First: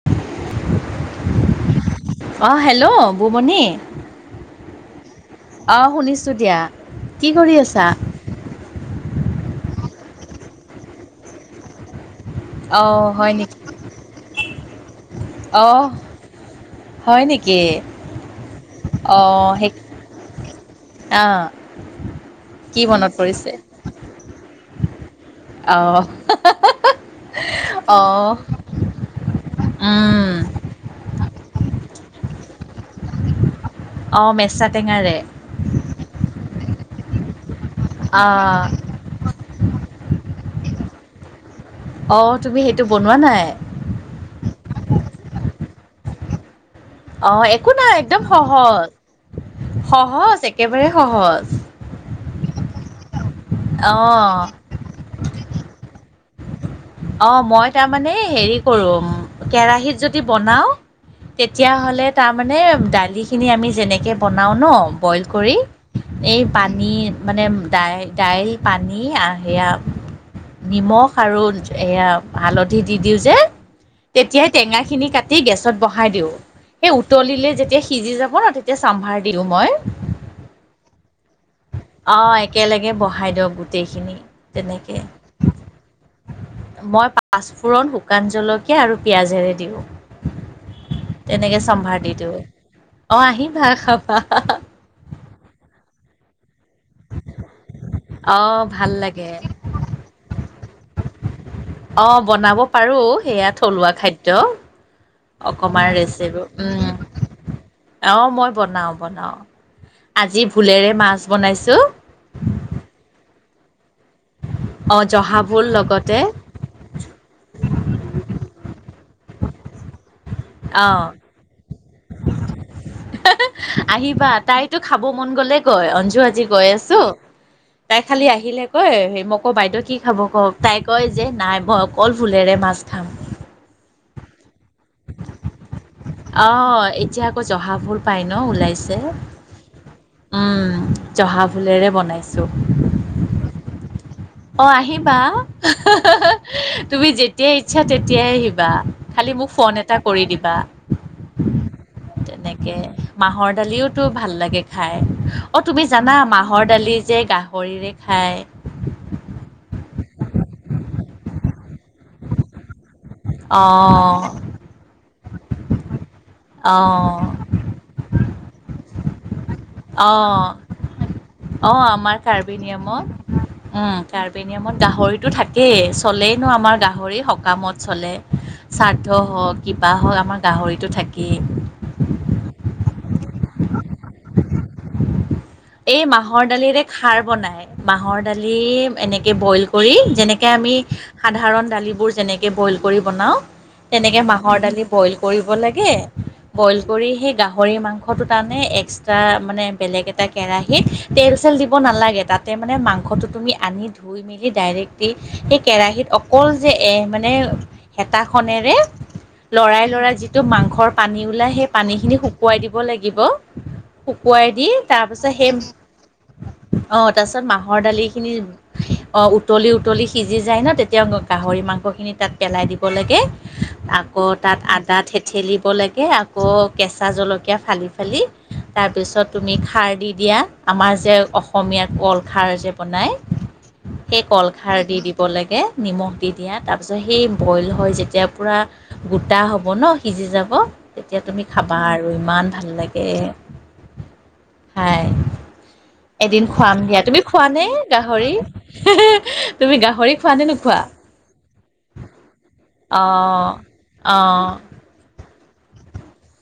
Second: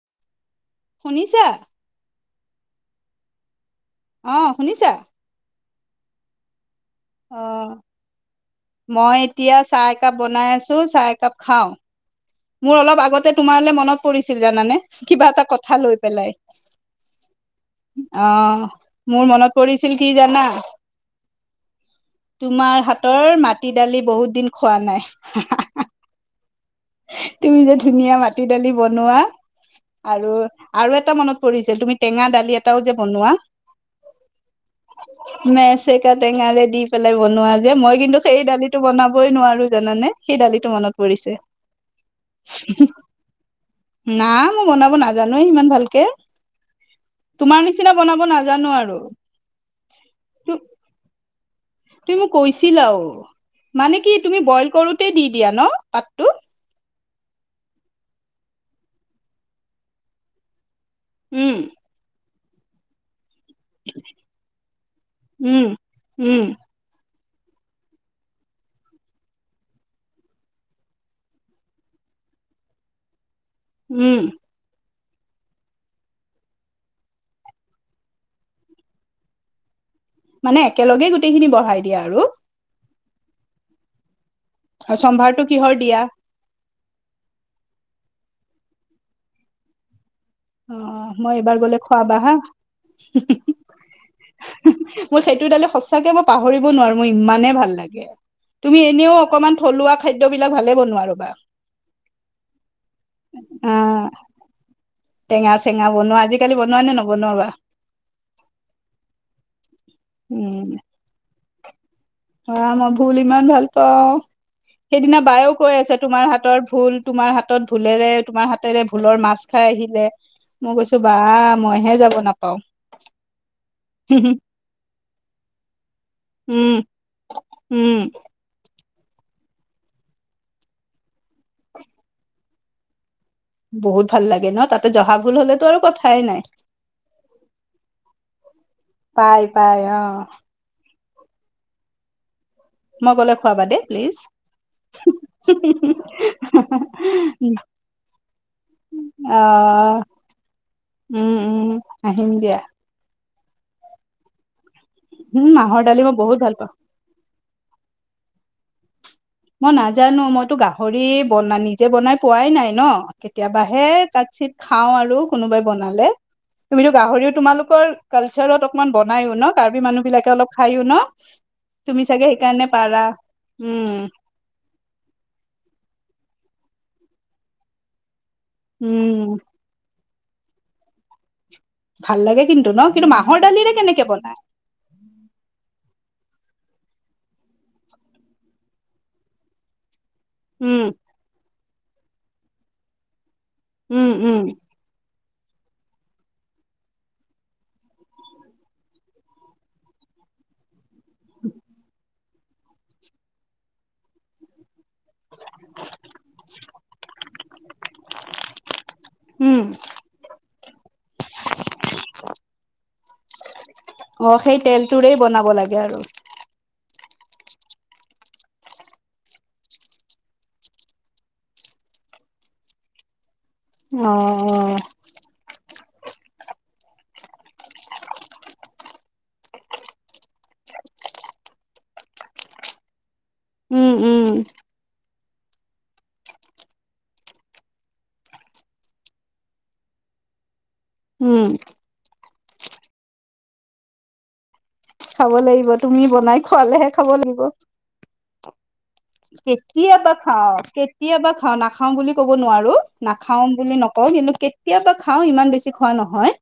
[inaudible] শুনিছা? অ', হেল্ল, বুমণি অ', শুনিছা? অ', শুনিছোঁ দিয়া। কি কৰি অ', আছা মই এতিয়া চাহ একাপ বনাই আছো। চাহ একাপ খাও। মোৰ অলপ অঁ আগতে হয় নেকি তোমাৰৈ মনত পৰিছিল জানানে? কিবা এটা কথা অঁ লৈ পেলাই। হয় নেকি? অ', মোৰ মনত পৰিছিল কি জানা? আহ', তোমাৰ হাতৰ মাটি দালি বহুত দিন খোৱা নাই। অ', তুমি যে ধুনীয়া মাটি দালি বনোৱা উম, আৰু আৰু এটা মনত পৰিছে। তুমি টেঙা দালি এটাও যে বনোৱা। অ', মেছাটঙা মেচেকা টেঙা দি পেলাই বনোৱা যে, মই কিন্তু সেই অঁ দালিটো বনাব বয় নোৱাৰো জানে সেই দালিতটো মনত পৰিছে। অ', তুমি সেইটো বনোৱা নাই? না মই বনাব নাজানো ইমান ভালকে অ', তোমাৰ একো নাই। নিচিনা বনাব একদম নাজানো সহজ আৰু সহজ একেবাৰে সহজ। তুমি মোক কৈছিলাও মানে কি অঁ তুমি বইল কৰোতে দি দিয়া ন পাতটো। অ মই তাৰমানে হেৰি কৰো কেৰাহিত যদি বনাও উম তেতিয়া হলে তাৰমানে দালি খিনি আমি যেনেকে বনাও ন বয়েল কৰি উম। এই উম পাত নিয়ে মানে দাই দাইল পানী আৰু সেয়া নিমখ আৰু এয়া হালধি দি দিওঁ যে উম তেতিয়াই টেঙা খিনি কাটি গেছত বহাই দিওঁ। সেই উতলিলে যেতিয়া সিজি যাব ন তেতিয়া চাম্ভাৰ দিয়ো মই। মানে একেলগে গোটেইখিনি বহাই দিয়া আৰু অঁ একেলগে বহাই দিয়ক গোটেইখিনি। তেনেকৈ আৰু চম্ভাৰটো কিহৰ দিয়া? মই পাঁচফোৰণ শুকান জলকীয়া আৰু পিঁয়াজেৰে দিওঁ। অ অ অ অ, মই এবাৰ গলে খোৱাবা হা। অ আহিবা খাবা হা হা। মোৰ সেইটো দালি সঁচাকে মই পাহৰিব নোৱাৰো মোৰ ইমানে ভাল লাগে অঁ তুমি ভাল এনেও লাগে অকমান থলুৱা খাদ্য বিলাক ভালে বনোৱা আৰু বা অ বনাব পাৰো সেয়া অ থলুৱা খাদ্য। টেঙা চেঙা অকমান বনোৱা ৰেচিপি আজিকালি বনোৱা উম নে উ নবনোৱা বা উ আহ মই বনাও বনাও। আজি ভোলেৰে মাছ বনাইছোঁ। অ আ মই ভুল ইমান ভাল পাও অ সেইদিনা জহা বায়েও ভোল কৈ আছে লগতে তোমাৰ হাতৰ ভোল তোমাৰ হাতত ভোলেৰে তোমাৰ হাতেৰে ভোলৰ মাছ খাই আহিলে। মই অ কৈছো বা আ আ আ মইহে যাব নাপাওঁ। হে হে, আহিবা তাইতো খাব মন গলে কয় অঞ্জু আজি গৈ উম আছো। উম তাই খালি তাই আহিলে কয় হে মই ক বাইদেউ কি খাব কক তাই কয় যে নাই মই অকল ভোলেৰে মাছ খাম। বহুত ভাল লাগে ন তাতে জহা ভোল হলেতো আৰু কথ আ অ অ এতিয়া আকৌ জহা ভোল পাই ন ওলাইছে পাই পাই অ উম উ উ উ। জহা ভোলেৰে বনাইছোঁ। মই গ'লে খোৱাবা দেই প্লিজ। অ আহিবা আহ হ হ হ ইহ্ তুমি যেতিয়াই ইচ্ছা তেতিয়াই আহিবা। খালি অ মোক ফোন এটা কৰি দিবা। উম উ উম। আহিম দিয়া তেনেকে। মাহৰ দালিওতো ভাল লাগে খাই। উম অঁ মাহৰ তুমি দালি মই জানা বহুত ভাল মাহৰ পাওঁ দালি যে গাহৰিৰে খাই। মই নাজানো মইতো গাহৰি বনা নিজে বনাই পোৱাই নাই ন। অ কেতিয়াবাহে তাত-চিত খাও আৰু কোনোবাই বনালে অ তুমিতো গাহৰিও তোমালোকৰ কালচাৰত অকমান বনাই উ ন। কাৰ্বি মানুহ অ বিলাকে অলপ খাইও ন সি ই অ ই তুমি আমাৰ চাগে সেইকাৰণে পাৰা উম উ উ। বেনিয়ামত গাহৰিতো থাকেই চলেই নো আমাৰ গাহৰি সকামত চলে। শ্ৰাদ্ধ উম হওক কিবা হওক আমাৰ গাহৰিটো থাকেই। ভাল লাগে কিন্তু ন। কিন্তু মাহৰ দালিৰে কেনেকে বনায়? হুম হুম হু। এই মাহৰ দালিৰে খাৰ বনাই মাহৰ দালি ই ই ই এনেকে বইল কৰি উমহ। যেনেকে আমি ই উম হা হা সাধাৰণ দালিবোৰ যেনেকে বইল কৰি বনাওঁ উম তেনেকে উম মাহৰ দালি বইল কৰিব লাগে ঢুঢু ঢু বইল কৰি সেই গাহৰি মাংসটো তাৰমানে এক্সট্ৰা মানে বেলেগ এটা কেৰাহিত তেল চেল দিব নালাগে তাত- তে মাংসটো তুমি আনি ধুই মেলি ডাইৰেক্ট- সেই কেৰাহীত অকল যে এ মানে হেতাখনেৰে- উম লৰাই লৰাই যিটো মাংসৰ পানী ওলাই সেই পানীখিনি শুকুৱাই দিব লাগিব। অ শুকুৱাই সেই দি তাৰ তেলটোৰেই পিছত বনাব লাগে আৰু সেই অঁ তাৰপিছত মাহৰ দালি খিনি- অঁ, উতলি উতলি সিজি যায় ন তেতিয়া গাহৰি মাংসখিনি তাত পেলাই দিব লাগে। অ আকৌ তাত আদা থেত- ঠেলিব লাগে আকৌ কেঁচা জলকীয়া ফালি ফালি- তাৰপিছত তুমি খাৰ দি দিয়া আমাৰ যে অসমীয়া কল খাৰ যে বনায়- উম উম সেই কল- খাৰ দি দিব লাগে নিমখ দি দিয়া তাৰপিছত সেই বইল হয় যেতিয়া পূৰা- গোটা হ'ব ন সিজি যাব, তেতিয়া উম তুমি খাবা আৰু ইমান ভাল লাগে। খাই খাব লাগিব তুমি বনাই এদিন খুৱাম খোৱালেহে দিয়া, খাব তুমি লাগিব খোৱ নে গাহৰি? তুমি কেতিয়াবা গাহৰি খোৱা নে খাওঁ নোখোৱা? কেতিয়াবা খাওঁ নাখাওঁ বুলি ক'ব নোৱাৰো নাখাওঁ অ', বুলি নকওঁ, কিন্তু- অ', কেতিয়াবা খাওঁ ইমান বেছি খোৱা নহয়।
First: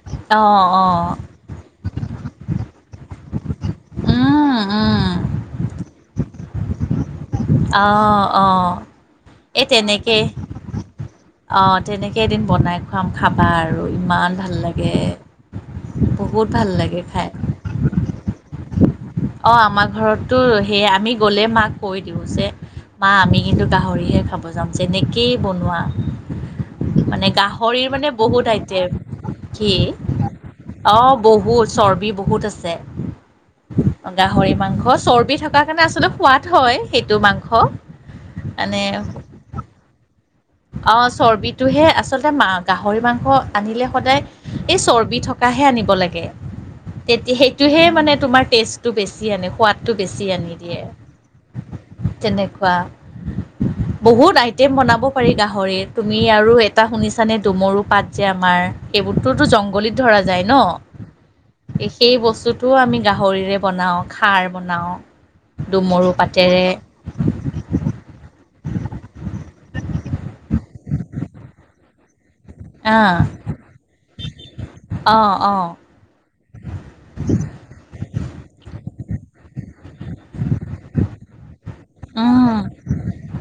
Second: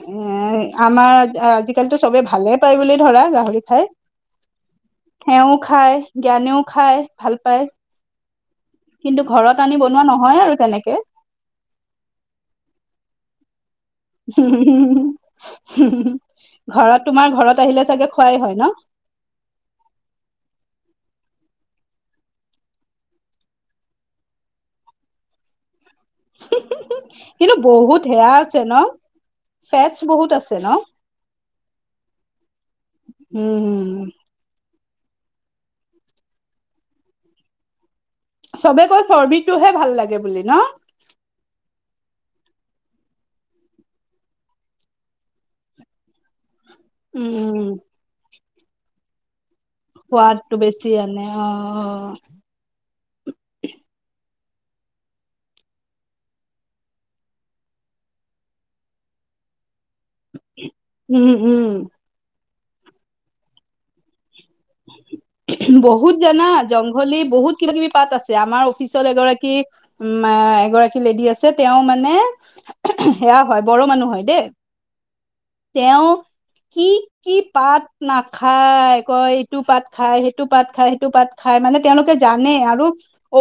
এ অ', অ', আমাৰ আজিকালিতো চবে ভালে পায় বুলি ধৰা গাহৰি খাই। উম উম' এওঁ খায়, জ্ঞানেও খায়। ভাল পাই অ', অ', কিন্তু ঘৰত আনি বনোৱা নহয় আৰু তেনেকে। অঁ তেনেকেই এদিন বনাই- খুৱাম খাবা আৰু ইমান ভাল লাগে বহুত ভাল- ঘৰত তোমাৰ ঘৰত আহিলে চাগে খোৱাই হয় ন। অঁ' আমাৰ ঘৰতটো সেয়াই আমি গ'লে মাক- কৈ দিওঁ যে, মাঁ আমি কিন্তু গাহৰিহে খাব যাম যেনেকেই বনোৱা। মানে কিন্তু গাহৰিৰ মানে সেয়া বহুত আছে ন আইটেম। কি? ফেটছ বহুত আছে ন অঁ, বহুত চৰ্বি- বহুত আছে। উম গাহৰি মাংস চৰ্বি থকাৰ কাৰণে আচলতে সোৱাদ- হয় সেইটো মাংস। মানে চবে কয় চৰ্বিটোহে ভাল লাগে বুলি ন। অঁ' চৰ্বিটোহে আচলতে গাহৰি মাংস আনিলে সদায়- এই চৰ্বি থকাহে আনিব লাগে। তেতিয়া উম সেইটোহে মানে তোমাৰ টেষ্টটো বেছি আনে সোৱাদ- টো বেছি আনি সোৱাদটো দিয়ে বেছি আনে অ অ', তেনেকুৱা। বহুত আইটেম বনাব- পাৰি গাহৰিৰ তুমি আৰু এটা শুনিছানে দুমৰু পাত যে আমাৰ, সেইবোৰ- তোৰতো জংগলীত ধৰা যায় ন। হুম উম' এই বস্তুটোও আমি গাহৰিৰে বনাওঁ খাৰ বনাওঁ দুমৰু পাতেৰে। হলি বহুত কিবা কিবি পাত আছে আমাৰ অফিচত এগৰাকী- মা এগৰাকী লেডি আছে তেওঁ মানে- অঁ সেয়া হয় বড়ো মানুহ হয় দেই। অঁ অঁ তেওঁ- কি কি পাত নাখায়। কয় এইটো পাত খাই সেইটো পাত খায় সেইটো পাত- খাই। মানে তেওঁলোকে জানে উম, আৰু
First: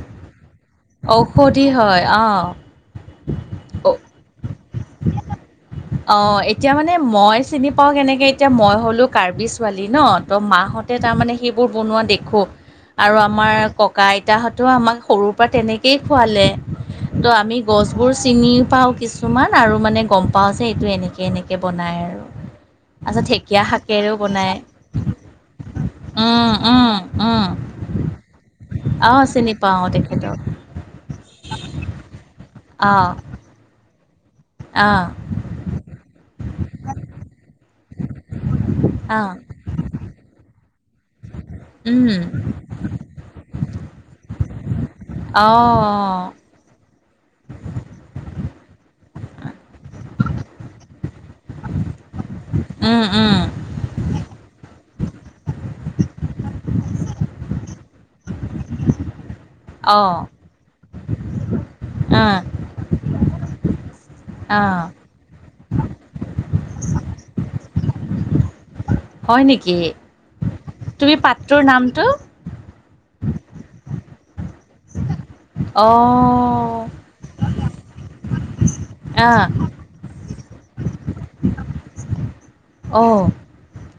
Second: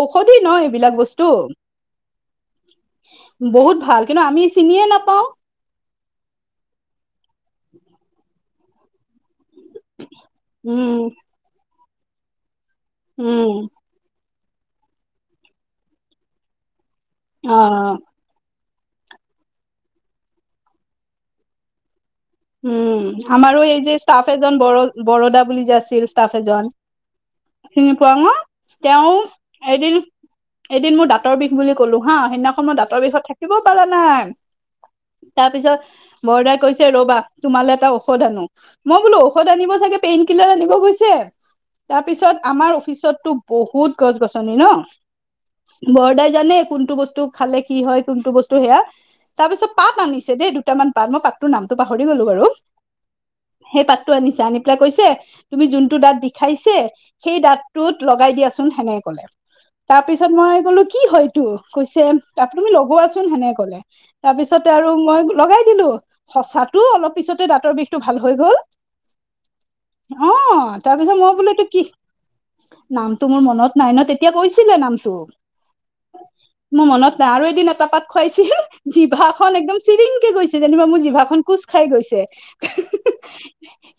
ঔষধি ন এইবিলাক বস্তু। ঔষধি হয় অ'। বহুত ভাল। কিন্তু, আমি চিনিয়ে নাপাওঁ। অঁ, এতিয়া মানে মই চিনি পাওঁ কেনেকে, এতিয়া মই হলো কাৰ্বি- ছোৱালী ন ত মাহতে উম তাৰমানে সেইবোৰ বনুৱা দেখোঁ আৰু উম আমাৰ ক কা আইতাহঁতেও আমাক সৰুৰ পৰা তেনেকেই খুৱালে ত' অ আমি গছবোৰ চিনিও পাওঁ কিছুমান আৰু মানে গম পাওঁ যে এইটো এনেকে এনেকে বনায় উম আৰু আচ্ছা আমাৰো ঢেকীয়া এই যে শাকেৰেও ষ্টাফ বনাই। এজন ব বৰদা বুলি যে আছিল ষ্টাফ উম, এজন উম, উম চিনি পোৱা নে তেওঁ অ', চিনি পাওঁ এদিন তেখেতক। এদিন মোৰ দাঁতৰ বিষ বুলি ক'লো হা সেইদিনাখন মোৰ দাঁতৰ অ', বিষত থাক কিব পাৰা নাই অ', তাৰপিছত বৰদাই কৈছে ৰবা তোমালে এটা ঔষধ আনো মই বোলো অ', ঔষধ আনিব চাগে পেইন কিলাৰ আনিব গৈছ উম, তাৰপিছত আমাৰ অফিচতটো বহুত গছ গছনি ন অ', অ', বৰাদাই জানে কোনটো বস্তু খালে কি হয় কোনটো বস্তু সেয়া তাৰপিছত পাত আনিছে দেই দুটামান পাত মই পাতটোৰ নামটো পা পাহৰি গলো বাৰু উম, উম। সেই পাতটো আনিছে আনি পেলাই কৈছে তুমি যোনটো দাঁত বিখাইছে সেই দাঁতটোত লগাই দিয়াচোন সেনেকে কলে। অ', তাৰপিছত মই ক'লো কি হয় এইটো? অ', কৈছে তুমি লগোৱাচোন হেনেকে কলে। তাৰ পিছতে অ', আৰু মই লগাই দিলো সচাত তো অলপ পিছতে দাঁতৰ বিষটো ভাল হৈ গ'ল। হয় নেকি? অ তুমি তাৰপিছত মই বোলো পাত্ৰটোৰ এইটো কি? নামটো? নামটো মোৰ মনত নাই ন তে তেওঁ কৈছিলে নামটোক। অ মোৰ মনত নাই। আৰু এদিন এটা পাক খুৱাইছিল আহ, জিভাখন একদম চিৰিংকে গৈছে যেনিবা মোৰ জিভা খন খোচ খাই গৈছে অ',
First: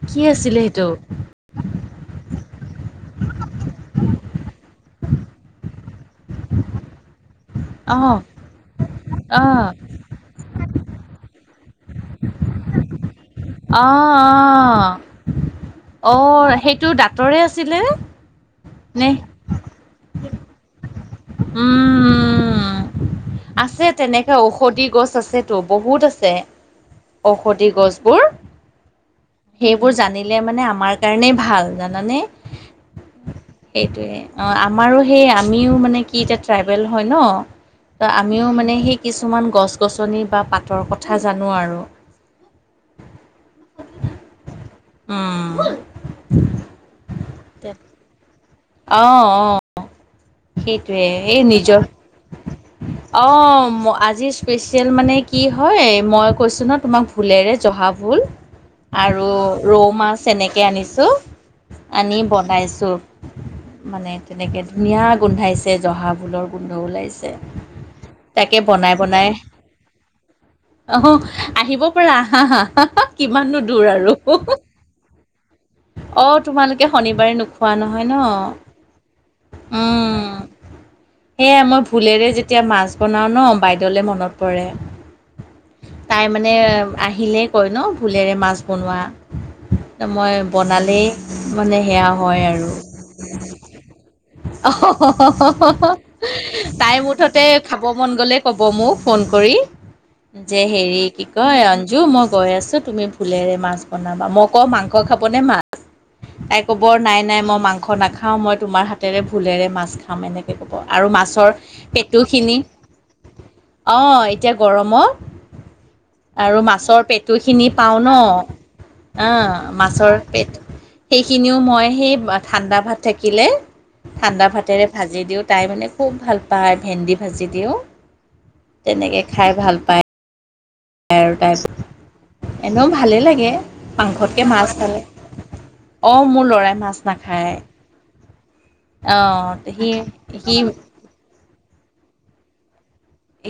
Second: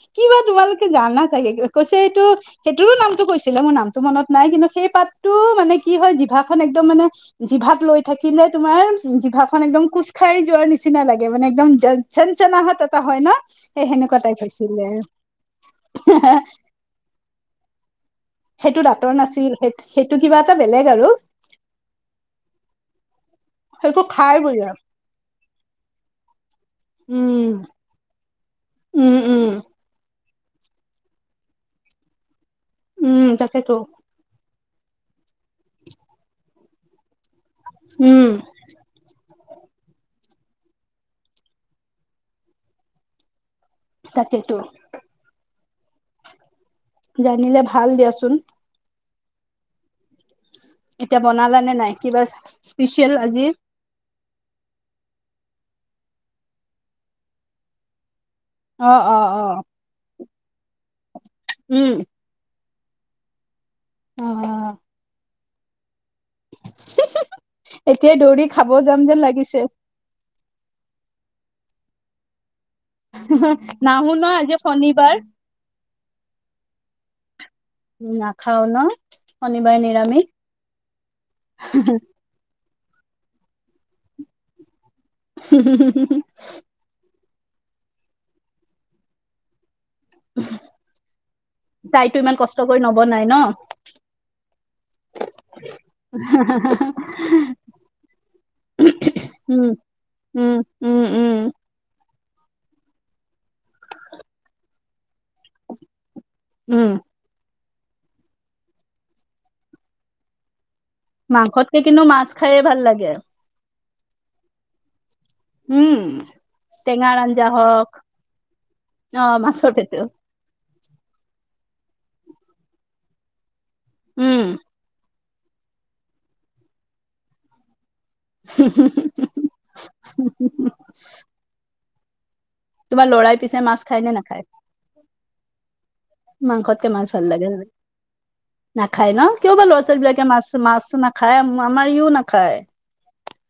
কি কিবা আছিলে সেইটো? তোমালোকে জানা চাগে কৈছে এইটো সেইটোৰো নামটো কৈছিলে। মোৰ নামটো মনত নাই কিন্তু সেই পাতটো মানে কি হয় জিভাখন একদম মানে জিভাত লৈ অ', থাকিলে তোমাৰ জিভা খন অ', অ', একদম কোচ খাই যোৱাৰ নিচিনা লাগে মানে একদম যা চঞ্চনাহত এটা হয় ন হে সেনেকুৱা তাইপ হৈছিলে। অ', অ সেইটো দাঁতৰে আছিলে সেইটো নে? দাঁতৰ নাছিল সেই সেইটো কিবা এটা বেলেগ আৰু উম আছে সেইটো তেনেকে খাৰ বুলিয় ঔষধি গছ আছে বহুত আছে উম সদী গছবোৰ উম উম সেইবোৰ জানি মানে আমাৰ কাৰণেই ভাল জানানে উম তাকেতো সেইটোৱে। অ আমাৰো সেই আমিও মানে কি এতিয়া ট্ৰাইবেল হয় ন ত উম আমিও মানে সেই কিছুমান গছ গছনি বা পাতৰ কথা জানো আৰু। তাকে টো উম জানিলে ভাল দিয়াচোন। অ অ সেইটোয়ে এতিয়া এই বনালানে নিজৰ নাই কিবা স্পেচিয়েল আজি অ আজি স্পেচিয়েল মানে কি হয়। মই কৈছোঁ ন তোমাক ভুলেৰে জহা ভুল অ অ আৰু অ ৰৌ মাছ এনেকে আনিছোঁ উম আনি বনাইছোঁ। মানে অ তেনেকে ধুনীয়া গোন্ধাইছে। জহা ভুলৰ গোন্ধ ওলাইছে এতিয়াই দৌৰি তাকে খাব বনাই যাম যেন বনাই লাগিছে আহিব পাৰা আহা কিমাননো দূৰ নাহো ন আৰু? আজি শনিবাৰ অ', তোমালোকে শনিবাৰে নোখোৱা নহয় ন, শনিবাৰে উম। নিৰামিষ উম, সেয়াই মই ভুলেৰে যেতিয়া মাছ বনাও ন বাইদেউলে মনত পৰে। তাই মানে আহিলেই কয় ন, ভুলেৰে মাছ বনোৱা। মই বনালেই মানে, সেয়া তাইতো ইমান হয় কষ্ট আৰু। কৰি নবনাই ন [unintelligible] তাই মুঠতে খাব মন গ'লে ক'ব মোক, ফোন কৰি। উম উম যে, হেৰি উম কি উম কয়। অঞ্জু মই গৈ আছো তুমি ভুলৰে মাছ বনাবা, মই কওঁ মাংস খাবনে মাছ? তাই ক'ব উম নাই, নাই মই মাংস নাখাওঁ মই তোমাৰ হাতেৰে ভুলেৰে মাছ খাম, এনেক কে ক'ব, আৰু মাছৰ মাংসতকে কিন্তু মাছ পেটুখিনি। খায়ে ভাল লাগে অ', এতিয়া গৰমত। উম আৰু মাছৰ টেঙাৰ পেটু আঞ্জা খিনি হওক পাও ন, অ', মাছৰ। পেট, সেইখিনিও মই সেই ঠাণ্ডা ভাত থাকিলে, উম ঠাণ্ডা ভাত ভাতেৰে ভাজি দিওঁ, তাই মানে খুব ভাল পায়, ভেন্দি ভাজি দিওঁ, তেনেকে খ খাই ভাল পায়। খাই আৰু তাই, এনেও তোমাৰ ভালেই লৰাই লাগে, পিছে মাছ খায় নে নাখায় মাংসতকে, মাছ ভাল। অ', মোৰ ল'ৰাই মাংসতকে মাছ ভাল লাগে নাখায়। নাখায় ন, অঁ কিয় বা সি ল'ৰা-ছোৱালী বিলাকে মাছ, সি মাছ নাখায়, আমাৰ ইও নাখায়।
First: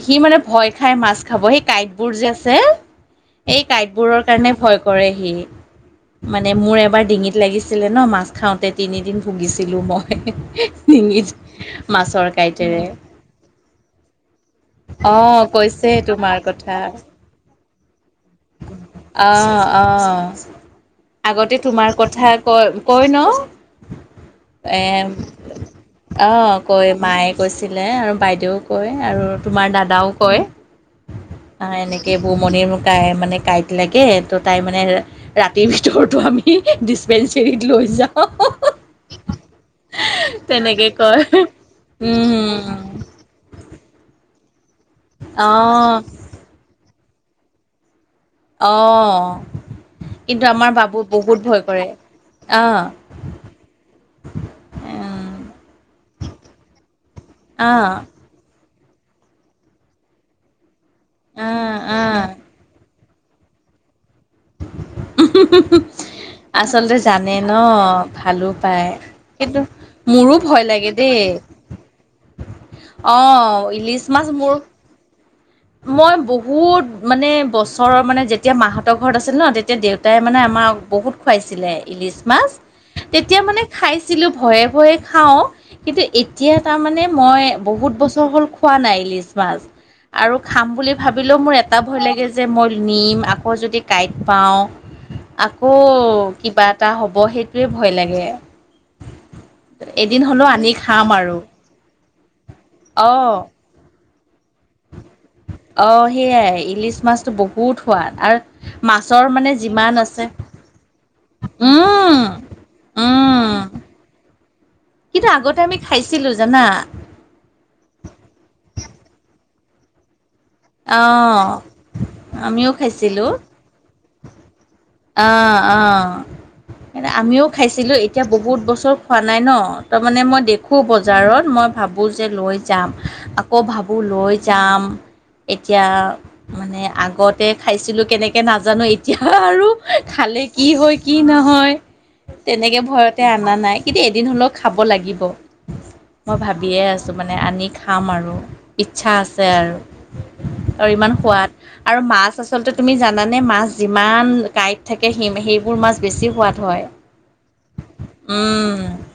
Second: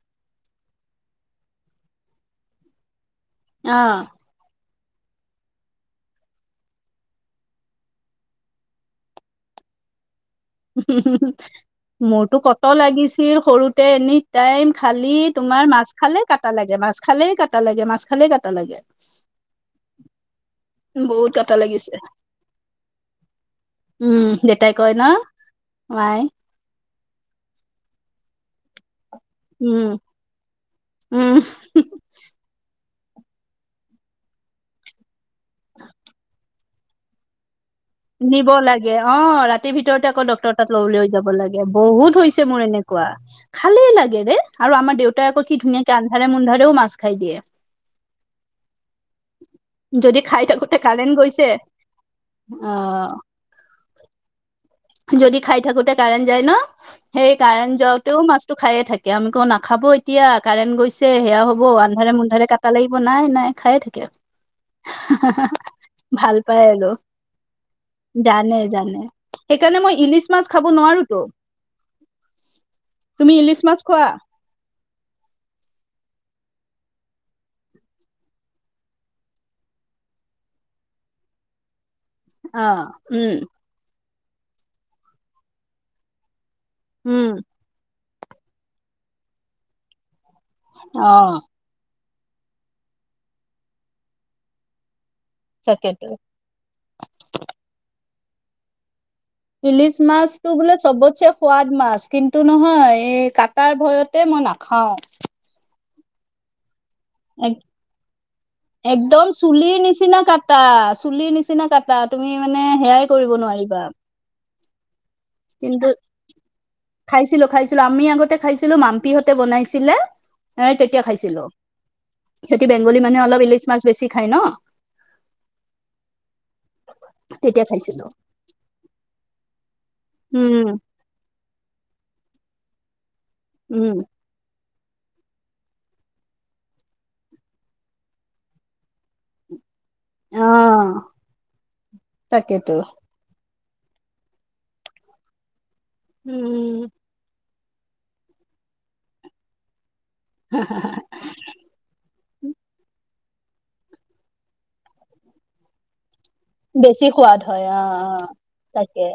সি মানে ভয় খাই মাছ খাব, সেই কাঁটবোৰ যে আছে এই কাঁটবোৰৰ সেইকাৰণে ভয় কৰে সি। মানে মোৰ এবাৰ ডিঙিত লাগিছিলে ন, মাছ খাওঁতে তিনিদিন ভুগিছিলো মই। অ ডিঙিত মাছৰ কাঁইটৰে। সি সৰুতে এনি টাইম খালি, অ' তোমাৰ মাছ কৈছে খালে তোমাৰ কটা, লাগে কথা মাছ খালে কটা লাগে। কাটা লাগে, মাছ খালে কাট অ', অ'। বহুত কাটা আগতে তোমাৰ লাগিছে কথা কয়, কয় ন উম, দেউতাই এ কয় ন মাই অ', কয় মায়ে কৈছিলে, আৰু বাইদেউও কয়, আৰু তোমাৰ উম দাদাও কয়, উম অ', এনেকে বুমণিৰ ককায়েক। মানে কাঁইট লাগে, তো তাই মানে ৰাতিৰ ভিতৰতো আমি ডিচপেঞ্চেৰীত লৈ যাম। নিব লাগে অ', ৰাতিৰ ভিতৰতে আকৌ ডক্টৰ তাত ল তেনেকে লৈ কয় যাব লাগে, বহুত হৈছে মোৰ উম এনেকা। কোৱা, খালেই লাগে ৰে, আৰু আমাৰ দেউতাই আকৌ কি অঁ ধুনীয়াকে আন্ধাৰে-মুন্ধাৰেও মাছ খাই দিয়ে। অ'। যদি খাই কিন্তু, আমাৰ থাকোতে বাবু কাৰেণ্ট গৈছে বহুত ভয় কৰে, অ'। যদি খাই থাকোতে কাৰেণ্ট যায় ন, সেই কাৰেণ্ট অঁ যওঁতেও মাছ খাই থাকে, আমি কওঁ নাখাব এতিয়া কাৰেণ্ট গৈছে সেয়া হ'ব অঁ অঁ আন্ধাৰে-মুন্ধাৰে কাট। টা লাগিব নাই, নাই খায়ে থাকে। ভাল পায় আৰু আচলতে জানে ন, ভালো জানে পায়। জানে কিন্তু, সেইকাৰণে মই ইলিচ মোৰো মাছ ভয় খাব লাগে নোৱাৰোতো দেই। অ', ইলিচ মাছ মোৰ মই বহুত মানে বছৰৰ মানে, যেতিয়া মাহঁতৰ ঘৰত আছিল ন তেতিয়া দেউতাই মানে আমাক বহুত খুৱাইছিলে ইলিচ মাছ, অ উম তেতিয়া মানে খাইছিলোঁ ভয়ে, ভয়ে খাওঁ কিন্তু, এতিয়া তাৰমানে মই উম বহুত বছৰ হ'ল খোৱা নাই ইলিছ মাছ, আৰু খাম বুলি অ ভাবিলেও মোৰ এ এটা ভয় লাগে যে, মই নিম আকৌ যদি কাঁইট পাওঁ আকৌ তাকেতো কিবা এটা হ'ব সেইটোৱে ভয় লাগে। ইলিচ এদিন মাছ হ'লেও টো আনি বোলে খাম চবত চাই আৰু সোৱাদ। মাছ কিন্তু নহয় এই অঁ কটাৰ ভয়তে মই নাখাও। অ সেইয়াই ইলিচ মাছ। তো এক বহুত সোৱাদ আৰ একদম মাছৰ মানে চুলিৰ যিমান নিচিনা আছে। কাটা চুলিৰ নিচিনা কাটা উম তুমি মানে সেয়াই কৰিব উম নোৱাৰিবা। কিন্তু আগতে আমি কিন্তু খাইছিলো জানা। খাইছিলো খাইছিলো আমি আগতে খাইছিলো মাম্পিহঁতে বনাইছিলে। এ অ তেতিয়া খাইছিলো। সিহঁতি আমিও বেংগলী মানুহে খাইছিলো অলপ ইলিচ মাছ বেছি খায় ন। অ অ আমিও খাইছিলো এতিয়া বহুত বছৰ খোৱা নাই ন তাৰ মানে মই উম দেখো ব। জাৰত মই ভাবোঁ যে লৈ যাম আকৌ ভাবোঁ উম লৈ যাম। এতিয়া মানে আগতে খাইছিলোঁ কেনেকৈ নাজানো এতিয়া আৰু। অ খালে কি হয় কি নহয় তাকেতো তেনেকে ভয়। তে আনা নাই কিন্তু এদিন হলেও খাব লাগিব মই ভা। ইয়ে উম আছোঁ মানে আনি খাম আৰু ইচ্ছা আছে আৰু আৰু ইমান সোৱাদ। আৰু মাছ আচলতে তুমি জানানে মাছ যিমান কাঁইট থাকে সে সেইবোৰ মাছ বেছি সোৱাদ। হয় বেছি সোৱাদ হয় অ অ উম। তাকে।